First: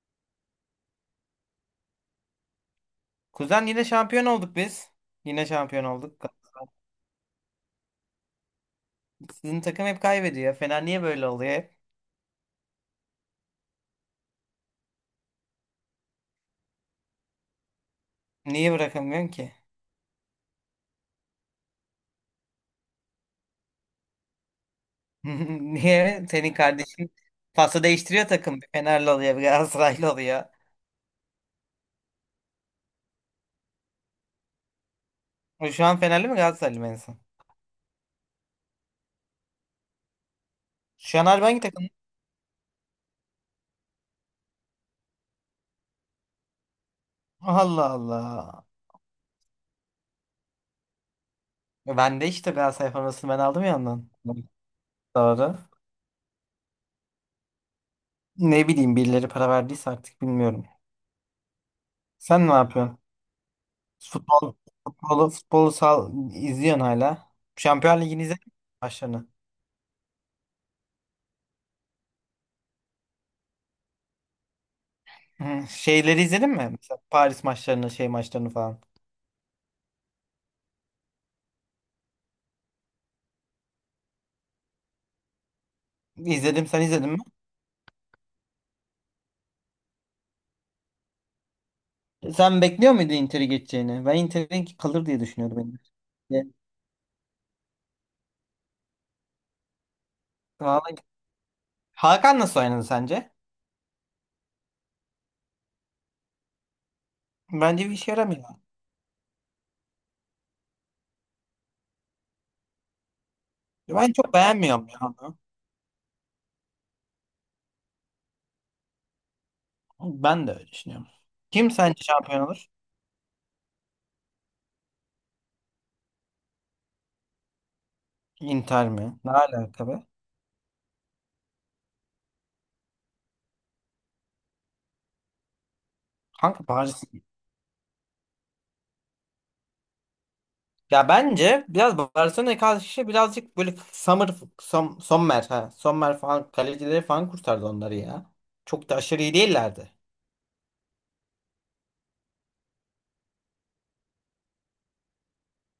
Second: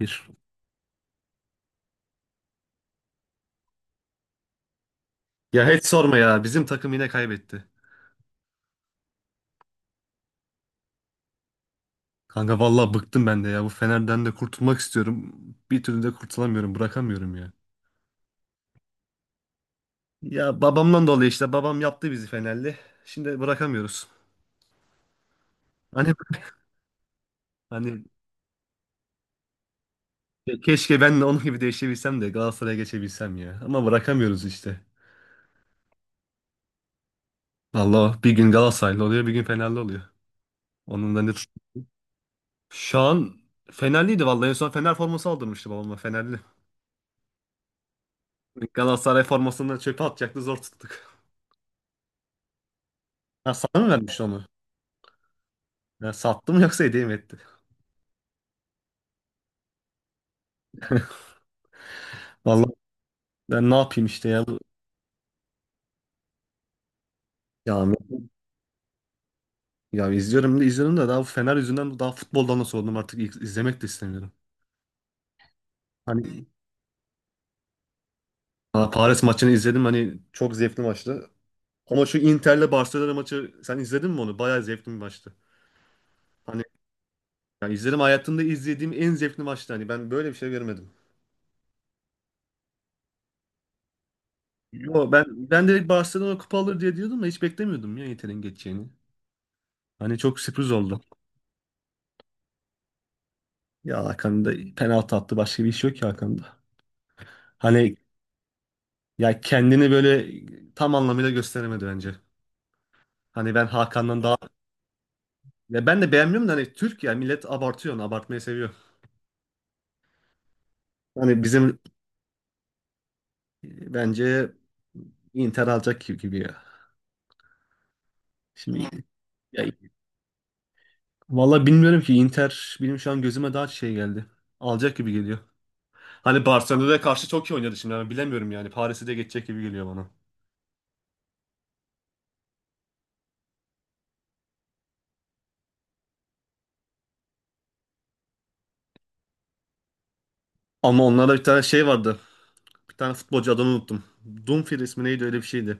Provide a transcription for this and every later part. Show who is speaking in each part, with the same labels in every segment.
Speaker 1: Bir.
Speaker 2: Kuzen yine şampiyon olduk biz. Yine
Speaker 1: Ya
Speaker 2: şampiyon
Speaker 1: hiç sorma
Speaker 2: olduk.
Speaker 1: ya. Bizim takım yine kaybetti.
Speaker 2: Sizin takım hep kaybediyor. Fener niye böyle oluyor hep?
Speaker 1: Kanka vallahi bıktım ben de ya. Bu Fener'den de kurtulmak istiyorum. Bir türlü de kurtulamıyorum. Bırakamıyorum ya.
Speaker 2: Niye bırakamıyorsun ki?
Speaker 1: Ya babamdan dolayı işte. Babam yaptı bizi Fenerli. Şimdi bırakamıyoruz. Hani
Speaker 2: Niye? Senin kardeşin pası
Speaker 1: hani
Speaker 2: değiştiriyor takım. Bir Fenerli oluyor, bir Galatasaraylı oluyor.
Speaker 1: keşke ben de onun gibi değişebilsem de Galatasaray'a geçebilsem ya. Ama bırakamıyoruz işte.
Speaker 2: O şu an Fenerli mi Galatasaraylı mı en son?
Speaker 1: Vallahi bir gün Galatasaraylı oluyor, bir gün Fenerli oluyor. Onun
Speaker 2: Şu
Speaker 1: da
Speaker 2: an
Speaker 1: ne
Speaker 2: harbi
Speaker 1: tut-
Speaker 2: hangi takım?
Speaker 1: Şu an Fenerliydi vallahi. En son Fener forması aldırmıştı babama Fenerli.
Speaker 2: Allah Allah.
Speaker 1: Galatasaray formasını çöpe atacaktı zor tuttuk.
Speaker 2: Ben de işte Galatasaray formasını ben
Speaker 1: Ha
Speaker 2: aldım ya
Speaker 1: sana mı
Speaker 2: ondan.
Speaker 1: vermiş onu?
Speaker 2: Doğru.
Speaker 1: Ben sattım yoksa hediye mi etti?
Speaker 2: Ne bileyim birileri para verdiyse artık bilmiyorum. Sen ne
Speaker 1: Vallahi
Speaker 2: yapıyorsun?
Speaker 1: ben ne yapayım işte ya.
Speaker 2: Futbol,
Speaker 1: bu-
Speaker 2: Futbolu sal, izliyorsun hala.
Speaker 1: Ya,
Speaker 2: Şampiyon Ligi'ni izledin mi başlarını?
Speaker 1: ya izliyorum da izliyorum da daha bu Fener yüzünden daha futboldan da soğudum artık izlemek de istemiyorum.
Speaker 2: Hı, şeyleri
Speaker 1: Hani
Speaker 2: izledin mi? Mesela Paris maçlarını, şey maçlarını falan.
Speaker 1: ha, Paris maçını izledim hani çok zevkli maçtı. Ama şu Inter'le Barcelona maçı sen izledin mi onu? Bayağı zevkli bir maçtı. Hani
Speaker 2: İzledim, sen izledin mi?
Speaker 1: ya izledim hayatımda izlediğim en zevkli maçtı. Hani ben böyle bir şey görmedim.
Speaker 2: Sen bekliyor muydun Inter'i geçeceğini? Ben Inter'in kalır
Speaker 1: Yo
Speaker 2: diye
Speaker 1: ben
Speaker 2: düşünüyordum.
Speaker 1: ben
Speaker 2: Ben
Speaker 1: direkt Barcelona
Speaker 2: de.
Speaker 1: kupa alır diye diyordum da hiç beklemiyordum ya Inter'in geçeceğini. Hani çok sürpriz
Speaker 2: Vallahi.
Speaker 1: oldu.
Speaker 2: Hakan nasıl oynadı sence?
Speaker 1: Ya Hakan da penaltı attı başka bir iş yok ya Hakan'da.
Speaker 2: Bence bir
Speaker 1: Hani
Speaker 2: işe yaramıyor.
Speaker 1: ya kendini böyle tam anlamıyla gösteremedi bence. Hani ben
Speaker 2: Ben
Speaker 1: Hakan'dan
Speaker 2: çok
Speaker 1: daha
Speaker 2: beğenmiyorum ya onu.
Speaker 1: ya ben de beğenmiyorum da hani Türk ya millet abartıyor, onu abartmayı seviyor.
Speaker 2: Ben de öyle düşünüyorum.
Speaker 1: Hani
Speaker 2: Kim
Speaker 1: bizim
Speaker 2: sence şampiyon olur?
Speaker 1: bence Inter alacak gibi gibi ya. Şimdi
Speaker 2: Inter mi? Ne
Speaker 1: ya,
Speaker 2: alaka be?
Speaker 1: vallahi bilmiyorum ki Inter benim şu an gözüme daha şey geldi. Alacak gibi geliyor. Hani
Speaker 2: Kanka
Speaker 1: Barcelona'ya
Speaker 2: Paris.
Speaker 1: karşı çok iyi oynadı şimdi ama bilemiyorum yani Paris'i de geçecek gibi geliyor bana.
Speaker 2: Ya bence biraz Barcelona'ya karşı birazcık böyle Sommer, ha. Sommer falan kalecileri falan kurtardı onları ya. Çok da aşırı iyi değillerdi.
Speaker 1: Ama onlarda bir tane şey vardı. Bir tane futbolcu adını unuttum. Dumfries mi neydi öyle bir şeydi.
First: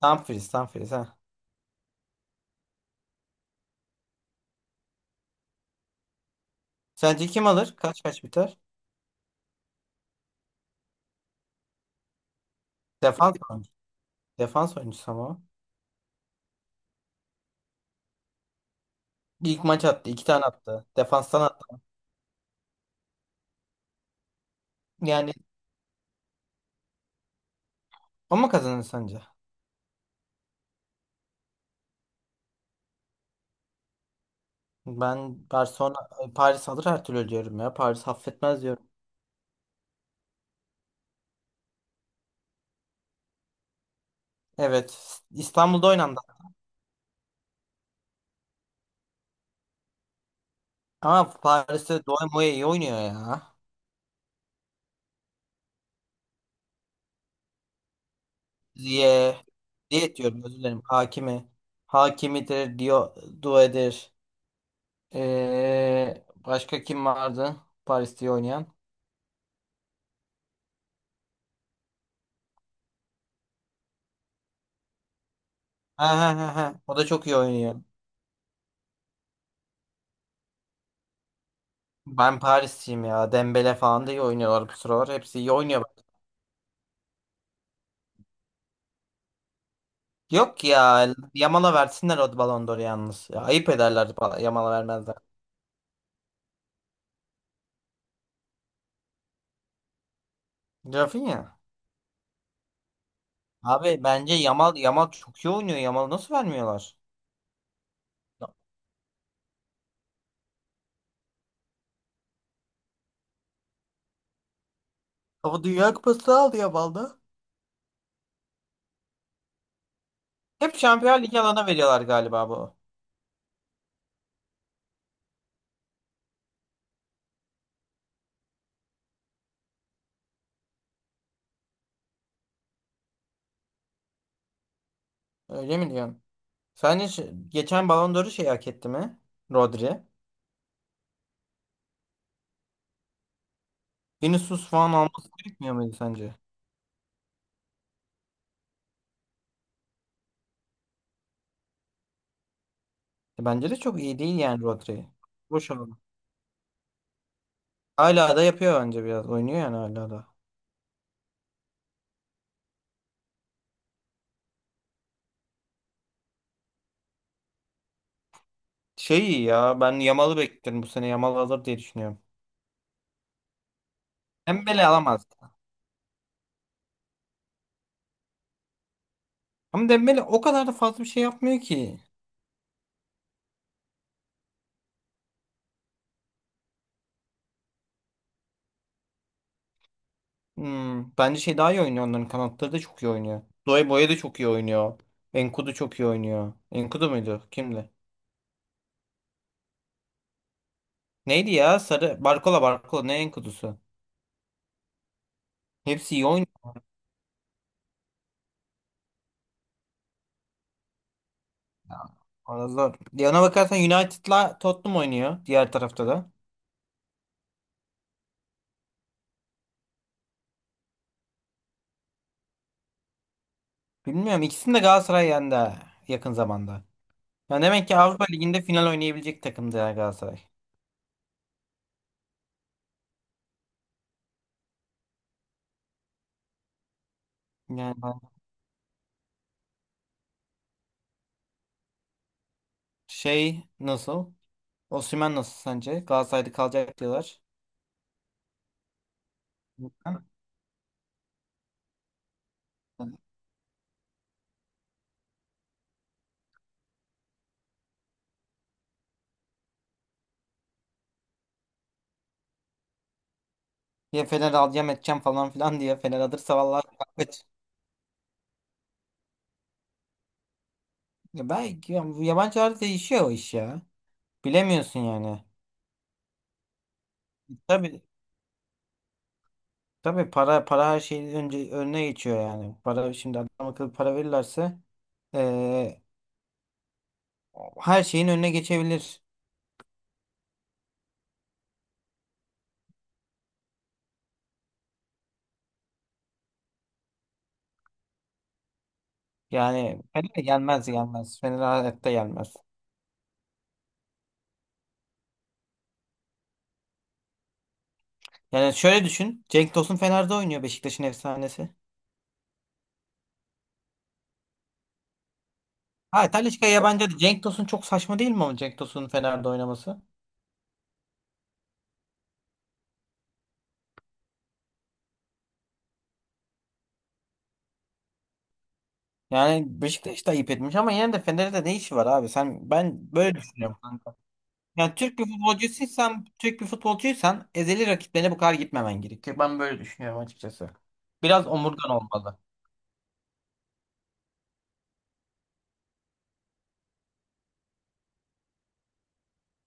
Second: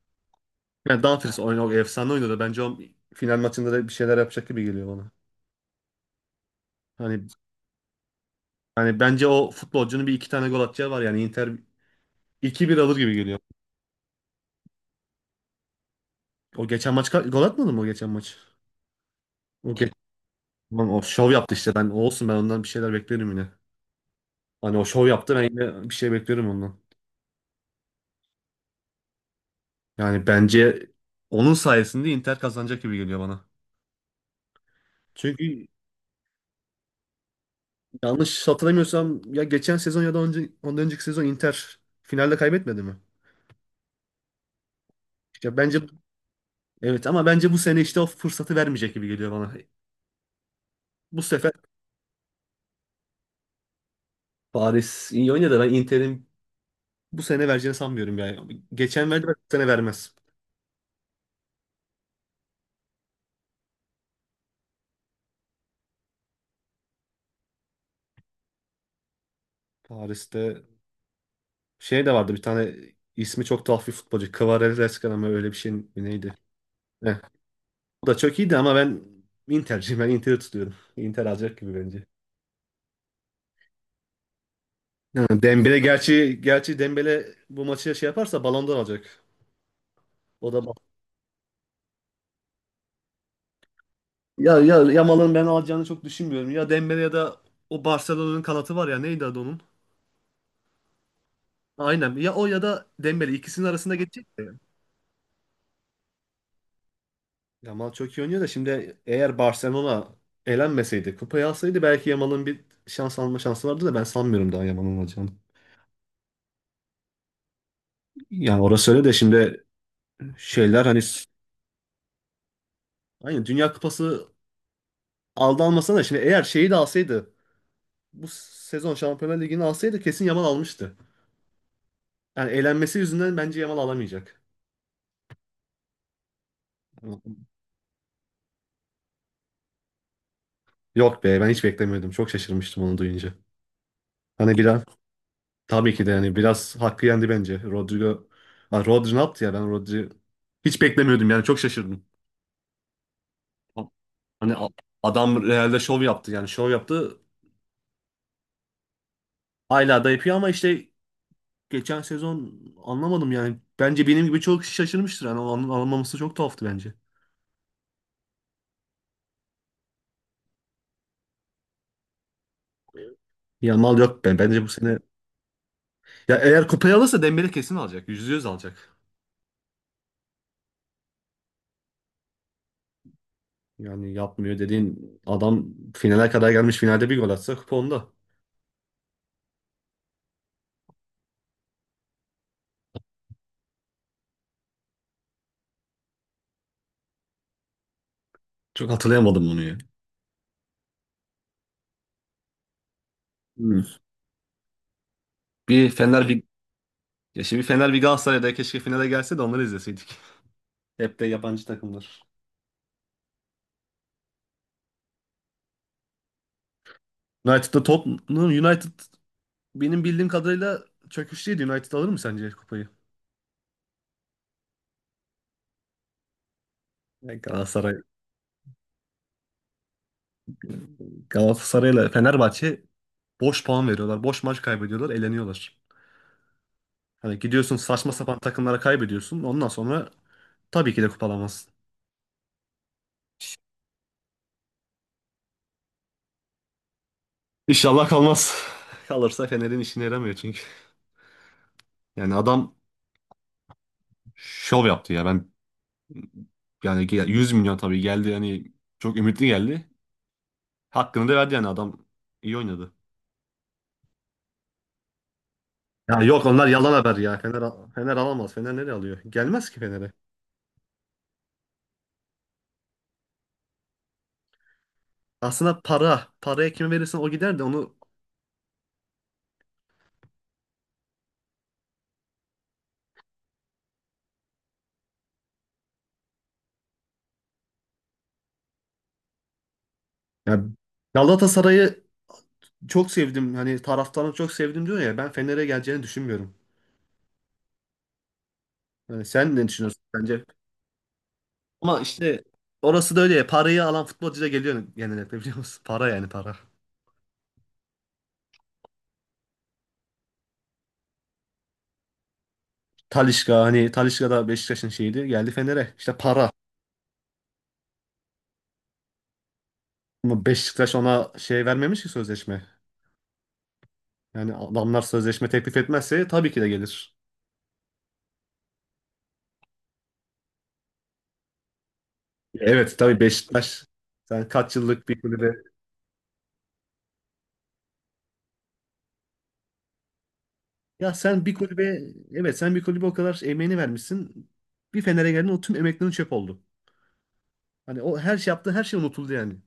Speaker 2: Tam freeze
Speaker 1: Yani
Speaker 2: ha.
Speaker 1: Dumfries oynadı, efsane oynadı. Bence o final maçında da bir şeyler yapacak gibi geliyor bana. Hani
Speaker 2: Sence kim alır? Kaç kaç biter?
Speaker 1: hani bence o futbolcunun bir iki tane gol atacağı var yani Inter 2-1 alır gibi
Speaker 2: Defans
Speaker 1: geliyor.
Speaker 2: oyuncusu. Defans oyuncusu ama. O.
Speaker 1: O geçen maç gol atmadı mı o geçen maç?
Speaker 2: İlk
Speaker 1: O
Speaker 2: maç
Speaker 1: ge
Speaker 2: attı, iki tane attı.
Speaker 1: Lan o şov
Speaker 2: Defanstan
Speaker 1: yaptı işte
Speaker 2: attı.
Speaker 1: ben olsun ben ondan bir şeyler beklerim yine. Hani o şov
Speaker 2: Yani
Speaker 1: yaptı ben yine bir şey beklerim ondan.
Speaker 2: ama kazanır sence?
Speaker 1: Yani bence onun sayesinde Inter kazanacak gibi geliyor bana.
Speaker 2: Ben
Speaker 1: Çünkü
Speaker 2: Barcelona Paris alır her türlü diyorum ya. Paris
Speaker 1: yanlış
Speaker 2: affetmez diyorum.
Speaker 1: hatırlamıyorsam ya geçen sezon ya da önce, ondan önceki sezon Inter finalde kaybetmedi mi?
Speaker 2: Evet.
Speaker 1: İşte bence
Speaker 2: İstanbul'da oynandı.
Speaker 1: evet ama bence bu sene işte o fırsatı vermeyecek gibi geliyor bana. Bu
Speaker 2: Ama
Speaker 1: sefer
Speaker 2: Paris'te Doğan Moya iyi oynuyor ya.
Speaker 1: Paris iyi oynadı. Ben Inter'in bu sene vereceğini sanmıyorum yani. Geçen verdi, bu
Speaker 2: Ziye.
Speaker 1: sene vermez.
Speaker 2: Ziye diyorum özür dilerim. Hakimi. Hakimidir. Due'dir. Başka kim vardı? Paris'te iyi oynayan.
Speaker 1: Paris'te şey de vardı bir tane ismi çok tuhaf bir futbolcu. Kvaratskhelia mı öyle bir şey mi
Speaker 2: Ha ha
Speaker 1: neydi?
Speaker 2: ha ha. O da
Speaker 1: Heh.
Speaker 2: çok iyi oynuyor.
Speaker 1: O da çok iyiydi ama ben Inter'ciyim. Ben Inter'i tutuyorum. Inter alacak gibi bence.
Speaker 2: Ben Paris'teyim ya. Dembele falan da iyi oynuyorlar bu sıralar.
Speaker 1: Ha,
Speaker 2: Hepsi iyi
Speaker 1: Dembele
Speaker 2: oynuyor.
Speaker 1: gerçi Dembele bu maçı şey yaparsa Ballon d'Or alacak. O da
Speaker 2: Yok ya. Yamal'a versinler o Ballon d'Or'u yalnız. Ya, ayıp ederler
Speaker 1: ya
Speaker 2: Yamal'a
Speaker 1: ya
Speaker 2: vermezler.
Speaker 1: Yamal'ın ben alacağını çok düşünmüyorum. Ya Dembele ya da o Barcelona'nın kanatı var ya neydi adı onun?
Speaker 2: Rafinha.
Speaker 1: Aynen. Ya o ya da Dembele ikisinin arasında
Speaker 2: Abi bence
Speaker 1: geçecek de.
Speaker 2: Yamal çok iyi oynuyor. Yamal'ı nasıl vermiyorlar?
Speaker 1: Yamal çok iyi oynuyor da şimdi eğer Barcelona elenmeseydi, kupayı alsaydı belki Yamal'ın bir şans alma şansı vardı da ben sanmıyorum daha Yamal'ın alacağını.
Speaker 2: Ama Dünya Kupası'nı aldı Yamal'da.
Speaker 1: Yani orası öyle de şimdi
Speaker 2: Hep
Speaker 1: şeyler hani
Speaker 2: Şampiyonlar Ligi alana veriyorlar galiba bu.
Speaker 1: aynı Dünya Kupası aldı almasa da şimdi eğer şeyi de alsaydı bu sezon Şampiyonlar Ligi'ni alsaydı kesin Yamal almıştı. Yani eğlenmesi yüzünden bence Yamal alamayacak.
Speaker 2: Öyle mi diyorsun? Sence geçen Ballon d'Or'u şey hak etti mi? Rodri.
Speaker 1: Yok be ben hiç beklemiyordum. Çok şaşırmıştım onu duyunca. Hani bir
Speaker 2: Vinicius
Speaker 1: an
Speaker 2: falan alması gerekmiyor
Speaker 1: tabii
Speaker 2: muydu
Speaker 1: ki de
Speaker 2: sence?
Speaker 1: yani biraz hakkı yendi bence. Ha, Rodri ne yaptı ya ben Rodri hiç beklemiyordum yani çok şaşırdım.
Speaker 2: Bence de çok iyi değil
Speaker 1: Hani
Speaker 2: yani Rodri.
Speaker 1: adam
Speaker 2: Boş
Speaker 1: Real'de
Speaker 2: al.
Speaker 1: şov yaptı yani şov yaptı.
Speaker 2: Hala da yapıyor bence biraz. Oynuyor yani
Speaker 1: Hala da
Speaker 2: hala da.
Speaker 1: yapıyor ama işte geçen sezon anlamadım yani. Bence benim gibi çok kişi şaşırmıştır. Yani onun alınmaması çok tuhaftı bence.
Speaker 2: Şey iyi ya ben Yamal'ı bekliyorum bu sene. Yamal alır diye düşünüyorum.
Speaker 1: Yamal yok ben. Bence bu
Speaker 2: Dembele
Speaker 1: sene
Speaker 2: alamaz.
Speaker 1: ya eğer kupayı alırsa Dembele kesin alacak. %100 alacak.
Speaker 2: Ama Dembele o kadar da fazla bir şey yapmıyor ki.
Speaker 1: Yani yapmıyor dediğin adam finale kadar gelmiş. Finalde bir gol atsa kupa onda.
Speaker 2: Hmm, bence şey daha iyi oynuyor. Onların kanatları da çok iyi oynuyor. Doye Boye de çok iyi oynuyor. Enkudu çok iyi oynuyor. Enkudu muydu? Kimdi?
Speaker 1: Çok hatırlayamadım onu ya.
Speaker 2: Neydi ya? Sarı. Barkola. Ne Enkudu'su?
Speaker 1: Hmm. Bir
Speaker 2: Hepsi iyi
Speaker 1: Fener bir
Speaker 2: oynuyor.
Speaker 1: ya şimdi bir Fener bir Galatasaray'da keşke finale gelse de onları izleseydik. Hep de yabancı
Speaker 2: Ya.
Speaker 1: takımlar.
Speaker 2: Valla zor. Ya ona bakarsan United'la Tottenham oynuyor. Diğer tarafta da.
Speaker 1: United'da Tottenham United benim bildiğim kadarıyla çöküşteydi. United alır mı sence kupayı?
Speaker 2: Bilmiyorum. İkisini de Galatasaray yendi ha, yakın zamanda.
Speaker 1: Ya
Speaker 2: Ya demek
Speaker 1: Galatasaray
Speaker 2: ki Avrupa Ligi'nde final oynayabilecek takımdı ya Galatasaray.
Speaker 1: Galatasaray'la Fenerbahçe boş puan veriyorlar. Boş maç kaybediyorlar, eleniyorlar. Hani gidiyorsun
Speaker 2: Yani
Speaker 1: saçma sapan takımlara kaybediyorsun. Ondan sonra tabii ki de kupalamazsın.
Speaker 2: şey nasıl? Osimhen nasıl sence? Galatasaray'da kalacak diyorlar.
Speaker 1: İnşallah kalmaz. Kalırsa Fener'in işine yaramıyor çünkü. Yani adam şov yaptı ya. Ben yani 100 milyon tabii geldi yani çok ümitli geldi. Hakkını da verdi yani adam iyi oynadı.
Speaker 2: Ya Fener alacağım edeceğim falan filan diye.
Speaker 1: Ya
Speaker 2: Fener
Speaker 1: yok
Speaker 2: alırsa
Speaker 1: onlar
Speaker 2: vallahi
Speaker 1: yalan haber ya.
Speaker 2: kaç.
Speaker 1: Fener, Fener alamaz. Fener nereye alıyor? Gelmez ki Fener'e.
Speaker 2: Ya belki ya bu yabancılarda değişiyor o iş ya. Bilemiyorsun yani.
Speaker 1: Aslında para. Paraya kime verirsen o gider de onu...
Speaker 2: Tabii tabii para para her şeyin önüne geçiyor yani. Para şimdi adam akıllı para verirlerse eee, her şeyin önüne geçebilir.
Speaker 1: Ya Galatasaray'ı çok sevdim. Hani taraftarını çok sevdim diyor ya. Ben Fener'e geleceğini düşünmüyorum. Hani sen ne düşünüyorsun
Speaker 2: Yani Fener
Speaker 1: bence?
Speaker 2: gelmez gelmez, Fener
Speaker 1: Ama
Speaker 2: hayatta
Speaker 1: işte
Speaker 2: gelmez.
Speaker 1: orası da öyle ya. Parayı alan futbolcu da geliyor genellikle biliyor musun? Para yani para.
Speaker 2: Yani şöyle düşün. Cenk Tosun Fener'de oynuyor, Beşiktaş'ın efsanesi.
Speaker 1: Talisca hani Talisca da Beşiktaş'ın şeyiydi. Geldi Fener'e. İşte
Speaker 2: Ha
Speaker 1: para.
Speaker 2: Talisca yabancı. Cenk Tosun çok saçma değil mi ama Cenk Tosun'un Fener'de oynaması?
Speaker 1: Ama Beşiktaş ona şey vermemiş ki sözleşme. Yani adamlar sözleşme teklif etmezse tabii ki de gelir.
Speaker 2: Yani Beşiktaş da ayıp etmiş ama yine de Fener'de ne işi var abi? Sen
Speaker 1: Evet
Speaker 2: ben
Speaker 1: tabii
Speaker 2: böyle düşünüyorum
Speaker 1: Beşiktaş
Speaker 2: kanka.
Speaker 1: sen kaç
Speaker 2: Yani
Speaker 1: yıllık bir kulübe.
Speaker 2: Türk bir futbolcuysan ezeli rakiplerine bu kadar gitmemen gerekiyor. Ben böyle düşünüyorum açıkçası.
Speaker 1: Ya sen
Speaker 2: Biraz
Speaker 1: bir
Speaker 2: omurgan
Speaker 1: kulübe
Speaker 2: olmalı.
Speaker 1: evet sen bir kulübe o kadar emeğini vermişsin. Bir Fener'e geldin o tüm emeklerin çöp oldu. Hani o her şey yaptığı her şey unutuldu yani.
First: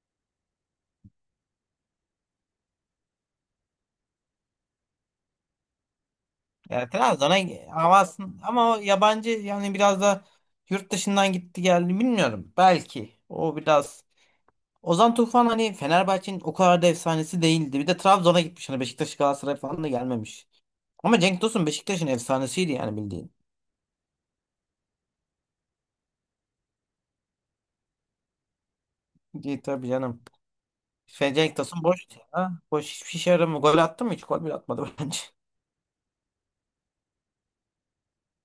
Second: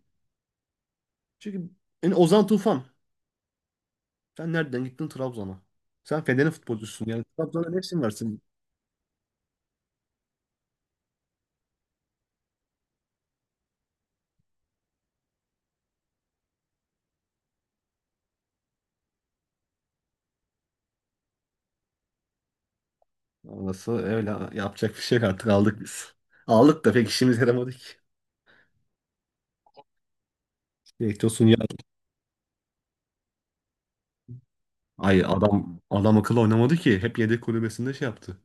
Speaker 1: Çünkü yani Ozan Tufan sen nereden gittin Trabzon'a? Sen Fener'in
Speaker 2: Yani
Speaker 1: futbolcusun yani
Speaker 2: Trabzon'a
Speaker 1: Trabzon'a ne işin var
Speaker 2: havasın
Speaker 1: senin?
Speaker 2: ama o yabancı yani biraz da yurt dışından gitti geldi bilmiyorum. Belki o biraz Ozan Tufan hani Fenerbahçe'nin o kadar da efsanesi değildi. Bir de Trabzon'a gitmiş. Hani Beşiktaş Galatasaray falan da gelmemiş. Ama Cenk Tosun Beşiktaş'ın efsanesiydi yani bildiğin.
Speaker 1: Orası öyle yapacak bir şey yok artık aldık biz. Aldık da pek işimize yaramadı ki.
Speaker 2: İyi tabii canım. Şey,
Speaker 1: Bekliyorsun
Speaker 2: Cenk
Speaker 1: ya.
Speaker 2: Tosun boş ya. Boş hiçbir şey yaramıyor. Gol attı mı? Hiç gol bile atmadı bence.
Speaker 1: Ay adam akıllı oynamadı ki. Hep yedek kulübesinde şey yaptı.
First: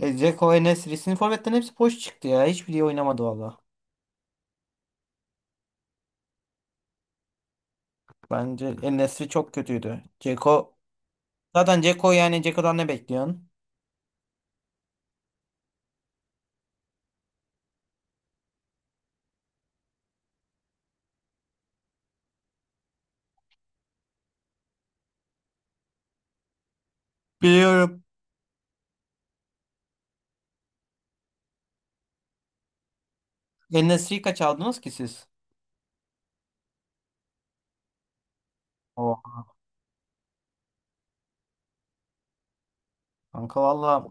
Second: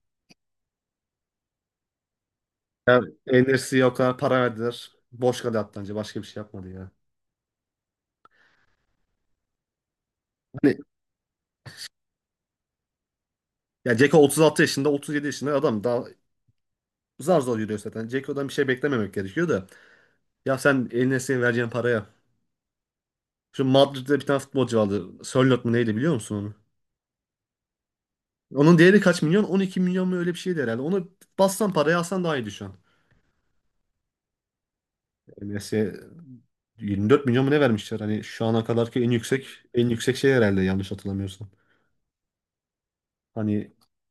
Speaker 2: E, Dzeko, En-Nesyri. Sizin forvetlerin hepsi boş çıktı ya. Hiçbiri
Speaker 1: Ya
Speaker 2: oynamadı valla.
Speaker 1: Enes'i o kadar para verdiler. Boş kaldı attı anca. Başka bir şey yapmadı ya.
Speaker 2: Bence En-Nesyri çok kötüydü. Dzeko.
Speaker 1: Hani
Speaker 2: Zaten Dzeko yani Dzeko'dan ne bekliyorsun?
Speaker 1: ya Ceko 36 yaşında, 37 yaşında adam daha zar zor yürüyor zaten. Dzeko'dan bir şey beklememek gerekiyor da. Ya sen Enes'e vereceğin paraya. Şu Madrid'de bir tane futbolcu vardı. Sörloth mu neydi biliyor musun onu?
Speaker 2: Biliyorum.
Speaker 1: Onun değeri kaç milyon? 12 milyon mu öyle bir şeydi herhalde. Onu bassan paraya alsan daha iyiydi şu an.
Speaker 2: En-Nesyri'yi kaç aldınız ki siz?
Speaker 1: Enes'e 24 milyon mu ne vermişler? Hani şu ana kadarki en
Speaker 2: Oh,
Speaker 1: yüksek en yüksek şey herhalde yanlış hatırlamıyorsam.
Speaker 2: kanka
Speaker 1: Hani
Speaker 2: valla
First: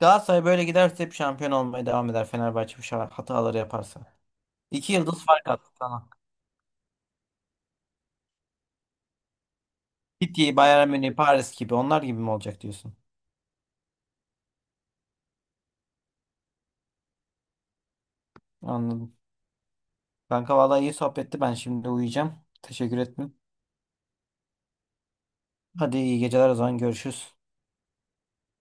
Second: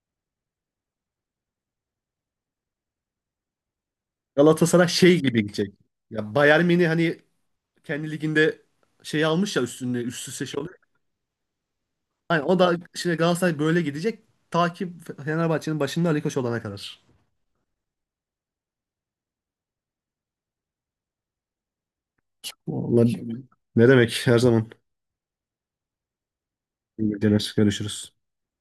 Speaker 2: Galatasaray böyle giderse hep şampiyon olmaya devam eder, Fenerbahçe bu hataları yaparsa.
Speaker 1: Galatasaray
Speaker 2: İki
Speaker 1: şey
Speaker 2: yıldız
Speaker 1: gibi
Speaker 2: fark attı
Speaker 1: gidecek.
Speaker 2: sana.
Speaker 1: Ya Bayern Münih hani kendi liginde şey almış ya üstüne üst üste
Speaker 2: City,
Speaker 1: şey oluyor.
Speaker 2: Bayern Münih, Paris gibi onlar gibi mi
Speaker 1: Hani o
Speaker 2: olacak
Speaker 1: da
Speaker 2: diyorsun?
Speaker 1: şimdi Galatasaray böyle gidecek. Takip Fenerbahçe'nin başında Ali Koç olana kadar.
Speaker 2: Anladım. Kanka vallahi iyi sohbetti, ben şimdi uyuyacağım. Teşekkür
Speaker 1: Vallahi
Speaker 2: ettim.
Speaker 1: ne demek her zaman.
Speaker 2: Hadi iyi geceler o zaman
Speaker 1: İyi
Speaker 2: görüşürüz.
Speaker 1: geceler. Görüşürüz.